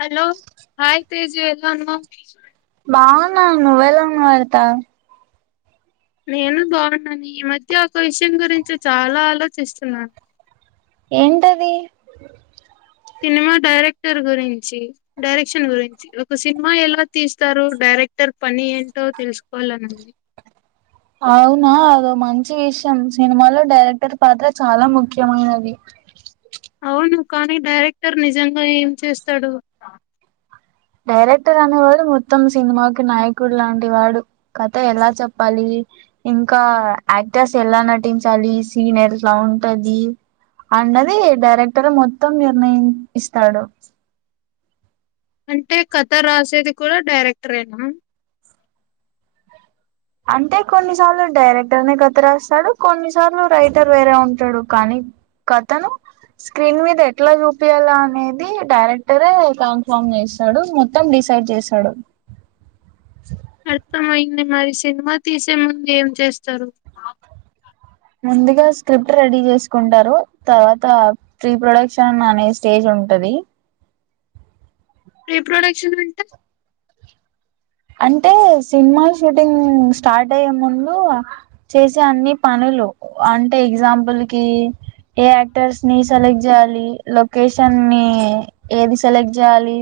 Hello hi Taju ఎలా బాగునా నువ్వెలా ను వతా నేను బాగున్నాను ఈ మధ్య ఒక విషయం గురించి చాలా ఆలోచిస్తున్నాను ఏంటది సినిమా డైరెక్టర్ గురించి డైరెక్షన్ గురించి ఒక సినిమా ఎలా తీస్తారో డైరెక్టర్ పని ఏంటో తెలుసుకోవాలనిది అవునా అదో మంచి విషయం సినిమాలో డైరెక్టర్ పాత్ర చాలా ముఖ్యమైనది అవును కానీ డైరెక్టర్ నిజంగా ఏం చేస్తాడు డైరెక్టర్ అనేవాడు మొత్తం సినిమాకి నాయకుడు లాంటి వాడు కథ ఎలా చెప్పాలి ఇంకా యాక్టర్స్ ఎలా నటించాలి సీనియర్ లా ఉంటది అన్నది డైరెక్టర్ మొత్తం నిర్ణయిస్తాడు అంటే కథ రాసేది కూడా డైరెక్టర్ అేనా అంటే కొన్నిసార్లు డైరెక్టర్ కథ రాస్తాడు కొన్నిసార్లు రైటర్ వేరే ఉంటాడు కానీ కథను స్క్రీన్ మీద ఎట్లా చూపిించాల అనేది డైరెక్టరే కన్ఫామ్ చేస్తాడు మొత్తం డిసైడ్ చేశాడు అర్థంమయింది మరి సినిమా తీసే ముందు ఏం చేస్తారు ముందుగా స్క్రిప్ట్ రెడీ చేసుకుంటారు తర్వాత ప్రీ ప్రొడక్షన్ అనే స్టేజ్ ఉంటది రిప్రొడక్షన్ అంటా అంటే సినిమా షూటింగ్ స్టార్ట్ అయ్యే ముందు చేసే అన్ని పనులు అంటే ఎగ్జాంపుల్ కి ఏ యాక్టర్స్ ని సెలెక్ట్ చేయాలి లొకేషన్ని ని ఏది సెలెక్ట్ చేయాలి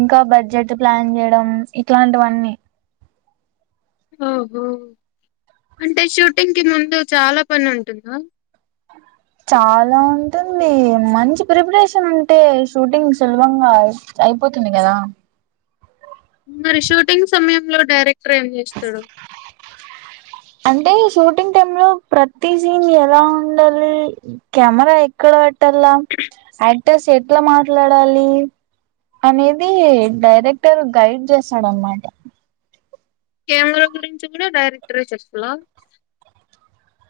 ఇంకా బడ్జెట్ ప్లాన్ చేయడం ఇట్లాంటివన్నీ ఓహో అంటే షూటింగ్ కి ముందు చాలా పని ఉంటుందా చాలా ఉంటుంది మంచి ప్రిపరేషన్ ఉంటే షూటింగ్ సులభంగా అయిపోతుంది కదా మరి షూటింగ్ సమయంలో డైరెక్టర్ ఏం చేస్తాడు అంటే షూటింగ్ టైమ్ లో ప్రతి సీన్ ఎలా ఉండాలి కెమెరా ఎక్కడ పెట్టాల యాక్టర్స్ ఎట్లా మాట్లాడాలి అనేది డైరెక్టర్ గైడ్ చేస్తాడ అనమాట కెమెరా గురించి కూడా డైరెక్ట్గా చెప్పలా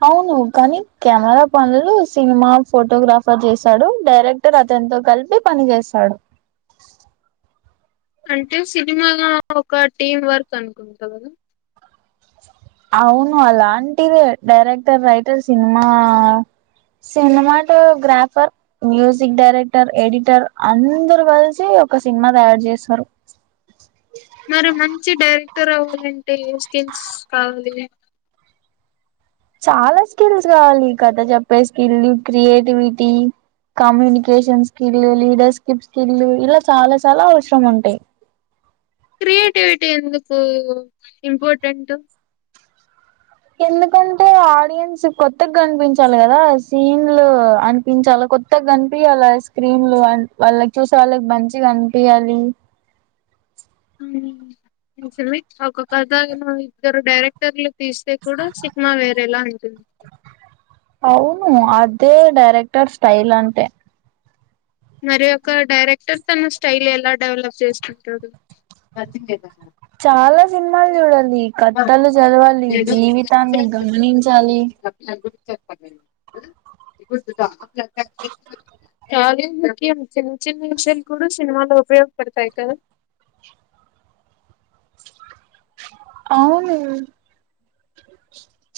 అవును. కానీ కెమెరా పనులు సినిమా ఫోటోగ్రాఫర్ చేస్తడు. డైరెక్టర్ అతనితో కలిపి పని చేస్తాడు. అంటే సినిమాగా ఒక టీమ్ వర్క్ అనుకుంటా కదా అవును అలాంటిదే director writer cinema cinematographer music director editor అందరు కలిసి ఒక సినిమా తయారు చేస్తారు. మరి మంచి డైరెక్టర్ అవ్వాలం డి స్కిల్స్ కావాలి చాలా స్కిల్స్ కావాలి. కథ చెప్పే skill creativity communication skill leadership skill ఇలా చాలా చాలా అవసరం ఉంటాయి. క్రియేటివిటీ ఎందుకు ఇంపార్టెంట్ ఎందుకంటే ఆడియన్స్ కొత్తగా కనిపించాలి. కదా సీన్లు అనిపించాలి. కొత్తగా కనిపియాలి స్క్రీన్లు వాళ్ళకి చూసే వాళ్ళకి మంచిగా ఆనిపియాలి ఉ [unintelligible] ఒక కథ కూడా ఇత్తరు డైరెక్టర్లు తీస్తే కూడా సినిమా వేరేలా ఉంటుంది ఉ అదే డైరెక్టర్ స్టైల్ అంటే మరి ఓ క డైరెక్టర్ తన స్టైల్ ఎలా డెవలప్ చేస్తుంటాడు యాక్టింగే కదా చాలా సినిమాల్ చూడాలి కధలు చదవాలి జీవితాన్ని గమనించాలి. అ [inaudible] డుతు [unintelligible] చాలు [unintelligible] చిన్న చిన్న విషయాలు కూడా సినిమాలో ఉపయోగపడతాయి కదా అవును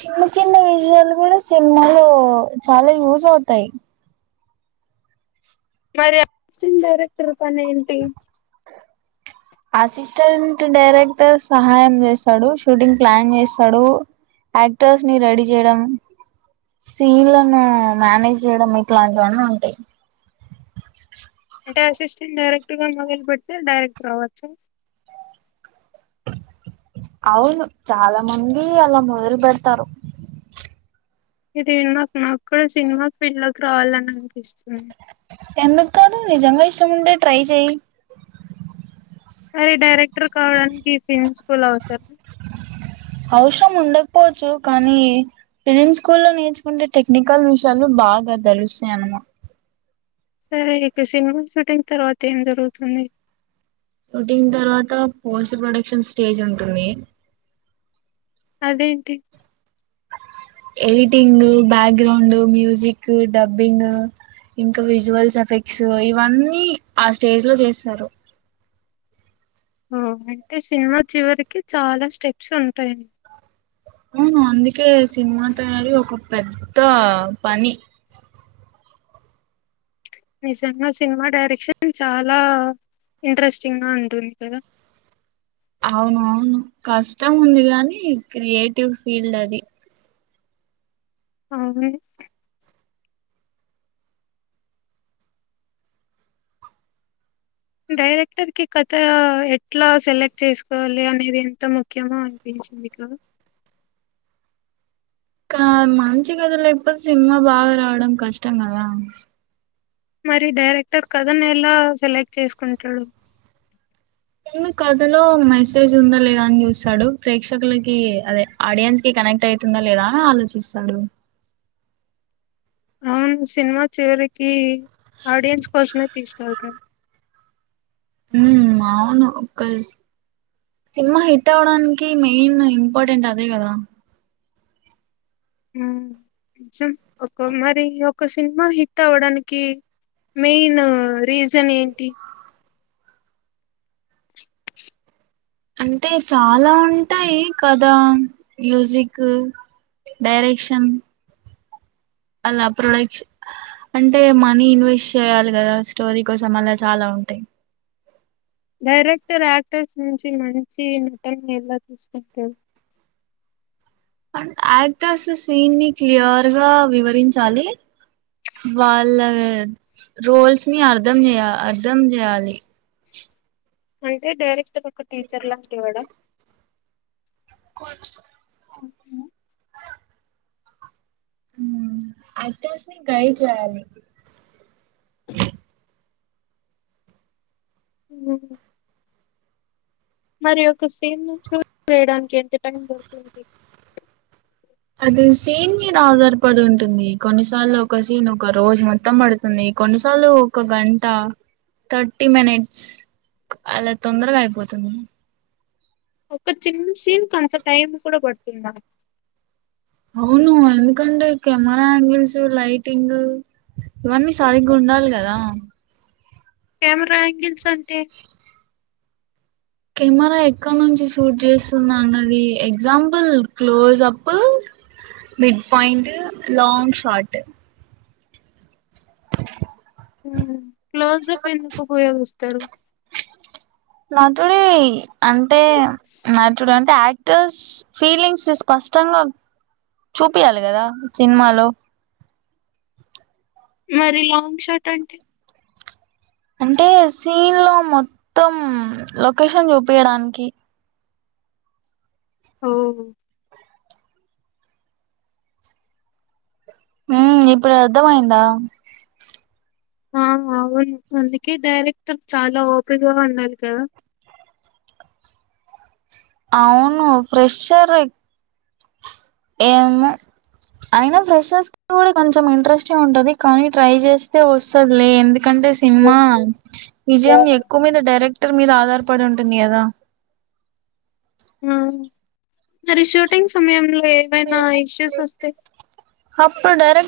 చిన్న చిన్న విజువల్ కూడా సినిమాలో చాలా యూస్ అవుతాయి మరి అసిటెంట్ డైరెక్టర్ పనేంటి అసిస్టెంట్ డైరెక్టర్ సహాయం జేస్తాడు షూటింగ్ ప్లాన్ జెస్తాడు. యాక్టర్స్ ని రెడీ చేయడం సీన్లను మేనేజ్ చేయడం. ఇట్లాంటివన్నీ ఉంటాయి. అంటే అసిస్టెంట్ డైరెక్టర్ గా మొదలు పెడితే డైరెక్ట్ అవ్వచ్చా అవును చాలా మంది అలా మొదలు పెడతారు ఇది నాకు నాకు కూడా సినిమా ఫీల్డ్ లోకి రావాలని పిస్తుంది. ఎందుక్ కాదు నిజంగా ఇష్టముంటె ట్రై చేయి సరే డైరెక్టర్ కావడానికి ఫిమ్స్ స్కూల్ కూడా అవసరం అవసరం ఉండకపోవచ్చు. కానీ ఫిలిం స్కూల్ లో నేర్చుకుంటే టెక్నికల్ విషయాలు బాగా దేలుస్తాయన్నమాట సరే ఇక సినిమా షూటింగ్ తర్వాత ఏం జరుగుతుంది. షూటింగ్ తర్వాత పోస్ట్ ప్రొడక్షన్ స్టేజ్ ఉంటుంది. అదేంటి ఎడిటింగ్ బ్యాక్గ్రౌండ్ మ్యూజిక్ డబ్బింగ్ ఇంకా విజువల్స్ ఎఫెక్ట్స్ ఇవన్నీ ఆ స్టేజ్ లో చేస్తారు. ఓ అంటే సినిమా చివరికి చాలా స్టెప్స్ ఉంటాయి. ఉ హ్ అందుకే సినిమా తయారీ ఒక పెద్ద పని నిజంగా సినిమా డైరెక్షన్ చాలా ఇంట్రెస్టింగా ఉంటుంది కదా అవును అవును కష్టం ఉంది గానీ క్రియేటివ్ ఫీల్డ్ అది అవునే డైరెక్టర్ కి కథ ఎట్లా సెలెక్ట్ చేసుకోవాలి అనేది ఎంత ముఖ్యమో అనిపించింది గా క మంచి కథలు ఎప్పుడు సినిమా బాగా రావడం కష్టం గాదా మరి డైరెక్టర్ కథనేల సెలెక్ట్ చేసుకుంటాడు ఉ కథలో మెసేజ్ ఉందా లేదా అని చూస్తాడు. ప్రేక్షకులకి అదే ఆడియన్స్ కి కనెక్ట్ అవుతుందా లేదా అని ఆలోచిస్తాడు. అవును సినిమా చివరికి ఆడియన్స్ కోసమే [unintelligible] సినిమా హిట్ అవడానికి మెయిన్ ఇంపార్టెంట్ అదే కదా హ్మ్ ఒకే మరి ఒక సినిమా హిట్ అవడానికి మెయిన్ రీజన్ ఏంటి? అంటే చాలా ఉంటాయి కథ మ్యూజిక్ డైరెక్షన్ అలా ప్రొడక్షన్ అంటే మనీ ఇన్వెస్ట్ చేయాలి కదా స్టోరీ కోసం అలా చాలా ఉంటాయి డైరెక్టర్ యాక్టర్స్ నుంచి మంచి నటన ఎలా చూసుకుంటారు అ యాక్టర్స్ సీన్ ని క్లియర్గా వివరించాలి వాళ్ళ రోల్స్ ని అర్థం చేయాలి అర్థం చేయాలి అంతే డైరెక్ట్ [unintelligible] కు యాక్టర్స్ని గైడ్ చేయాలి అ మరి ఒక సీన్ ను షూట్ చేయడానికి ఎంత టైం అతుంది అది సీన్ మీద ఆధారపడి ఉంటుంది కొన్నిసార్లు ఒక సీన్ ఒక రోజు మొత్తం పడుతుంది కొన్నిసార్లు ఒక గంట థర్టీ మినిట్స్ అలా తొందరగా అయిపోతుంది ఒక చిన్న సీన్ కి అంత టైం కూడా పడుతుందా అవును ఎందుకంటే కెమెరా యాంగిల్స్ లైటింగ్ ఇవన్నీ సరిగ్గా ఉండాలి కదా కెమెరా యాంగిల్స్ అంటే కెమెరా ఎక్కడ నుంచి షూట్ చేస్తుంది అన్నది example close up mid point long shot హ క్లోజప్ ఎందుకు ఉపయోగి తరు నంటుడి అంటే నటుడు అంటే యాక్ టర్స్ ఫీలింగ్స్ స్పష్టంగా చూపియాలి కదా సినిమాలో మరి లాంగ్ షర్ట్ అంటే అంటే సీన్ లో మొత్తం లొకేషన్ చూపించడానికి ఆ ఉ ఇప్పుడు అర్థమయిందా ఆ అవును అందుకే డైరెక్టర్ చాలా ఓపిగా ఉండాలి కదా అవును ఫ్రెషర్ ఏమో అయినా ఫఫ్రెష్ కి కూడా కొంచెం ఇంట్రెస్టింగ్ ఉంటది కానీ ట్రై చేస్తే వస్తుది లే [unintelligible] ఎందుకంటే సినిమా ఆ! విజయం ఎక్కువ మీద డైరెక్ట్ క్టర్ మీద ఆధార్ పడి ఉంటుంది కదా మ్మ్ మరి షూటింగ్ సమయంలో ఏవైనా ఇష్యూస్ వస్తె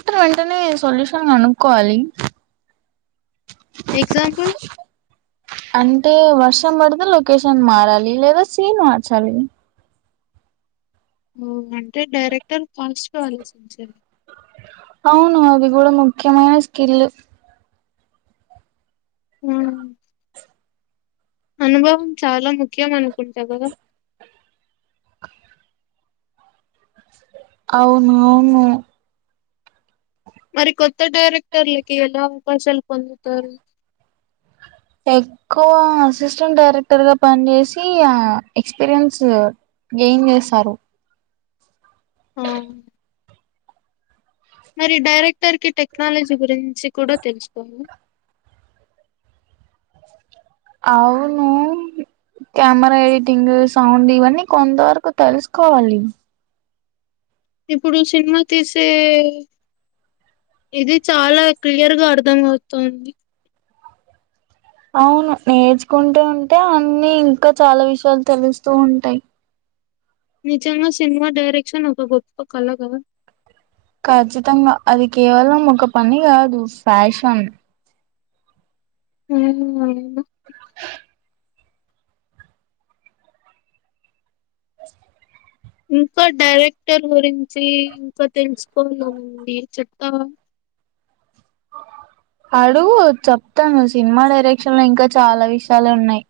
క్టర్ వెంటనే సొల్యూషన్ కనుక్కకోవాలి ఎగ్జాంపుల్? అంటే వ వర్షం పడితే లొకేషన్ మారాలి లేదా సీన్ మార్చాలి ఓ అంటే డైరెక్టర్ ఫస్ట్ గా ఆలోచించాలి అవును అది కూడా ముఖ్యమైన స్కిల్ మ్మ్ అనుభవం చాలా ముఖ్యం అనుకుంటా కదా అవును అవును మరి కొత్త డైరెక్టర్లకి ఎలా అవకాశాలు పొందుతారు ఎక్కువ అసిస్టెంట్ డైరెక్టర్ గా పని చేేసి ఆ ఎక్స్పీరియన్స్ గెన్ చేస్తారు ఆ మరి డైరెక్టర్ కి టెక్నాలజీ గురించి కూడా తెలుసుకోలా అవును కెమెరా ఎడిటింగ్ సౌండ్ ఇవన్నీ కొంతవరకు తెలుసుకోవాలి ఇప్పుడు సినిమా తీసే ఇది చాలా క్లియర్ గా అర్థం అవుతుంది అవును నేర్చుకుంటూ ఉంటే అన్నిీ ఇంకా చాలా విషయాలు తెలుస్తూ ఉంటాయి నిజంగా సినిమా డైరెక్షన్ ఒక గొప్పప్ప కల కద ఖచ్చితంగా అది కేవలం ఒక పని కాదు ఫ్యాషన్ అ ఇంకా డైరెక్టర్ గురించి ఇంకా తెలుసుకోవాలండి చెప్తావా అడుగు చెప్తాను సినిమా డైరెక్షన్ లో ఇంకా చాలా విషయాలు ఉన్నాయి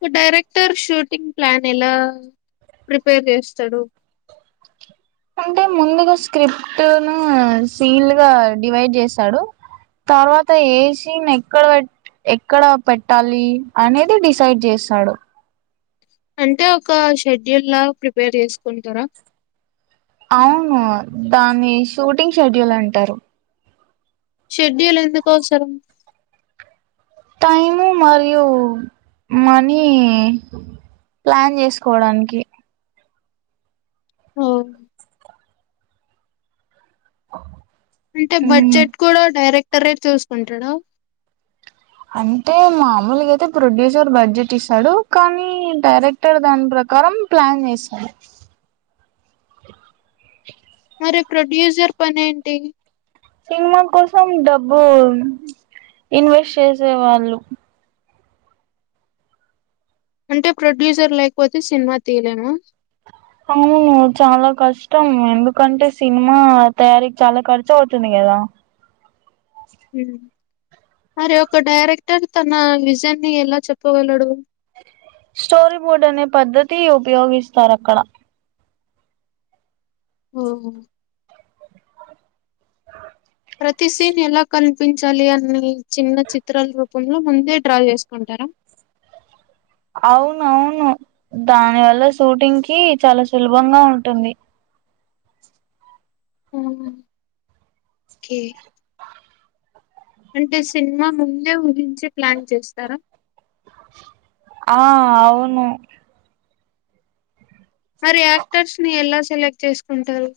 ఒక డైరెక్టర్ షూటింగ్ ప్లాన్ ఎలా ప్రిపేర్ చేస్తాడు అంటే ముందుగా స్క్రిప్ట్ ను సీన్ గా డివైడ్ చేశాడు తర్వాత ఏ సీన్ ఎక్కడ పె ఎక్కడ పెట్టాలి అనేది డిసైడ్ చేస్తాడు అంటే ఒక షెడ్యూలా ప్రిపేర్ చేసుకుంటారా అవును దాని షూటింగ్ షెడ్యూల్ అంటారు షెడ్యూల్ ఎందుకు అవసరం టైము మరియు మనీ ప్లాన్ చేసుకోవడానికి ఆ అంటే ఉమ్ బడ్జెట్ కూడా డైరెక్ట్ రేట్ చూసుకుంటాడు అంటే మామూలుగా అయితే ప్రొడ్యూసర్ బడ్జెట్ ఇస్తాడు కానీ డైరెక్టర్ దాని ప్రకారం ప్లాన్ చేస్తాడు మరి ప్రొడ్యూసర్ పని ఏంటి సినిమా కోసం డబ్బు ఇన్వెస్ట్ చేసే వాళ్ళు అంటే ప్రొడ్యూసర్ లేకపోతే సినిమా తీయలేమ అవును చాలా కష్టం ఎందుకంటే సినిమా తయారీకి చాలా ఖర్చు అవుతుంది కదా మరి ఒక డైరెక్టర్ తన విజన్ ని ఎలా చెప్పగలడు స్టోరీ బోర్డ్ అనే పద్ధతి ఉపయోగిస్తారు అక్కడ హఓ ప్రతిసీన్ ఎలా క చూపించాలి అనే చిన్న చిత్రాల రూపంలో ముందే డ్రా చేసుకుంటారా అవును అవును దాని వల్ల షూటింగ్ కి చాలా సులభంగా ఉంటుంది కే అంటే సినిమా ముందే ఊహించి ప్లాన్ చేస్తారా ఆ అవును మరి యాక్టర్స్ ని ఎలా సెలెక్ట్ చేసుకుంటారు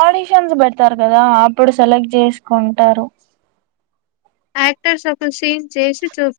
ఆడిషన్స్ పెడతారు కదా అప్పుడు సెలెక్ట్ చేసుకుంటారు యాక్టర్స్ ఒక సీన్ చేసి చు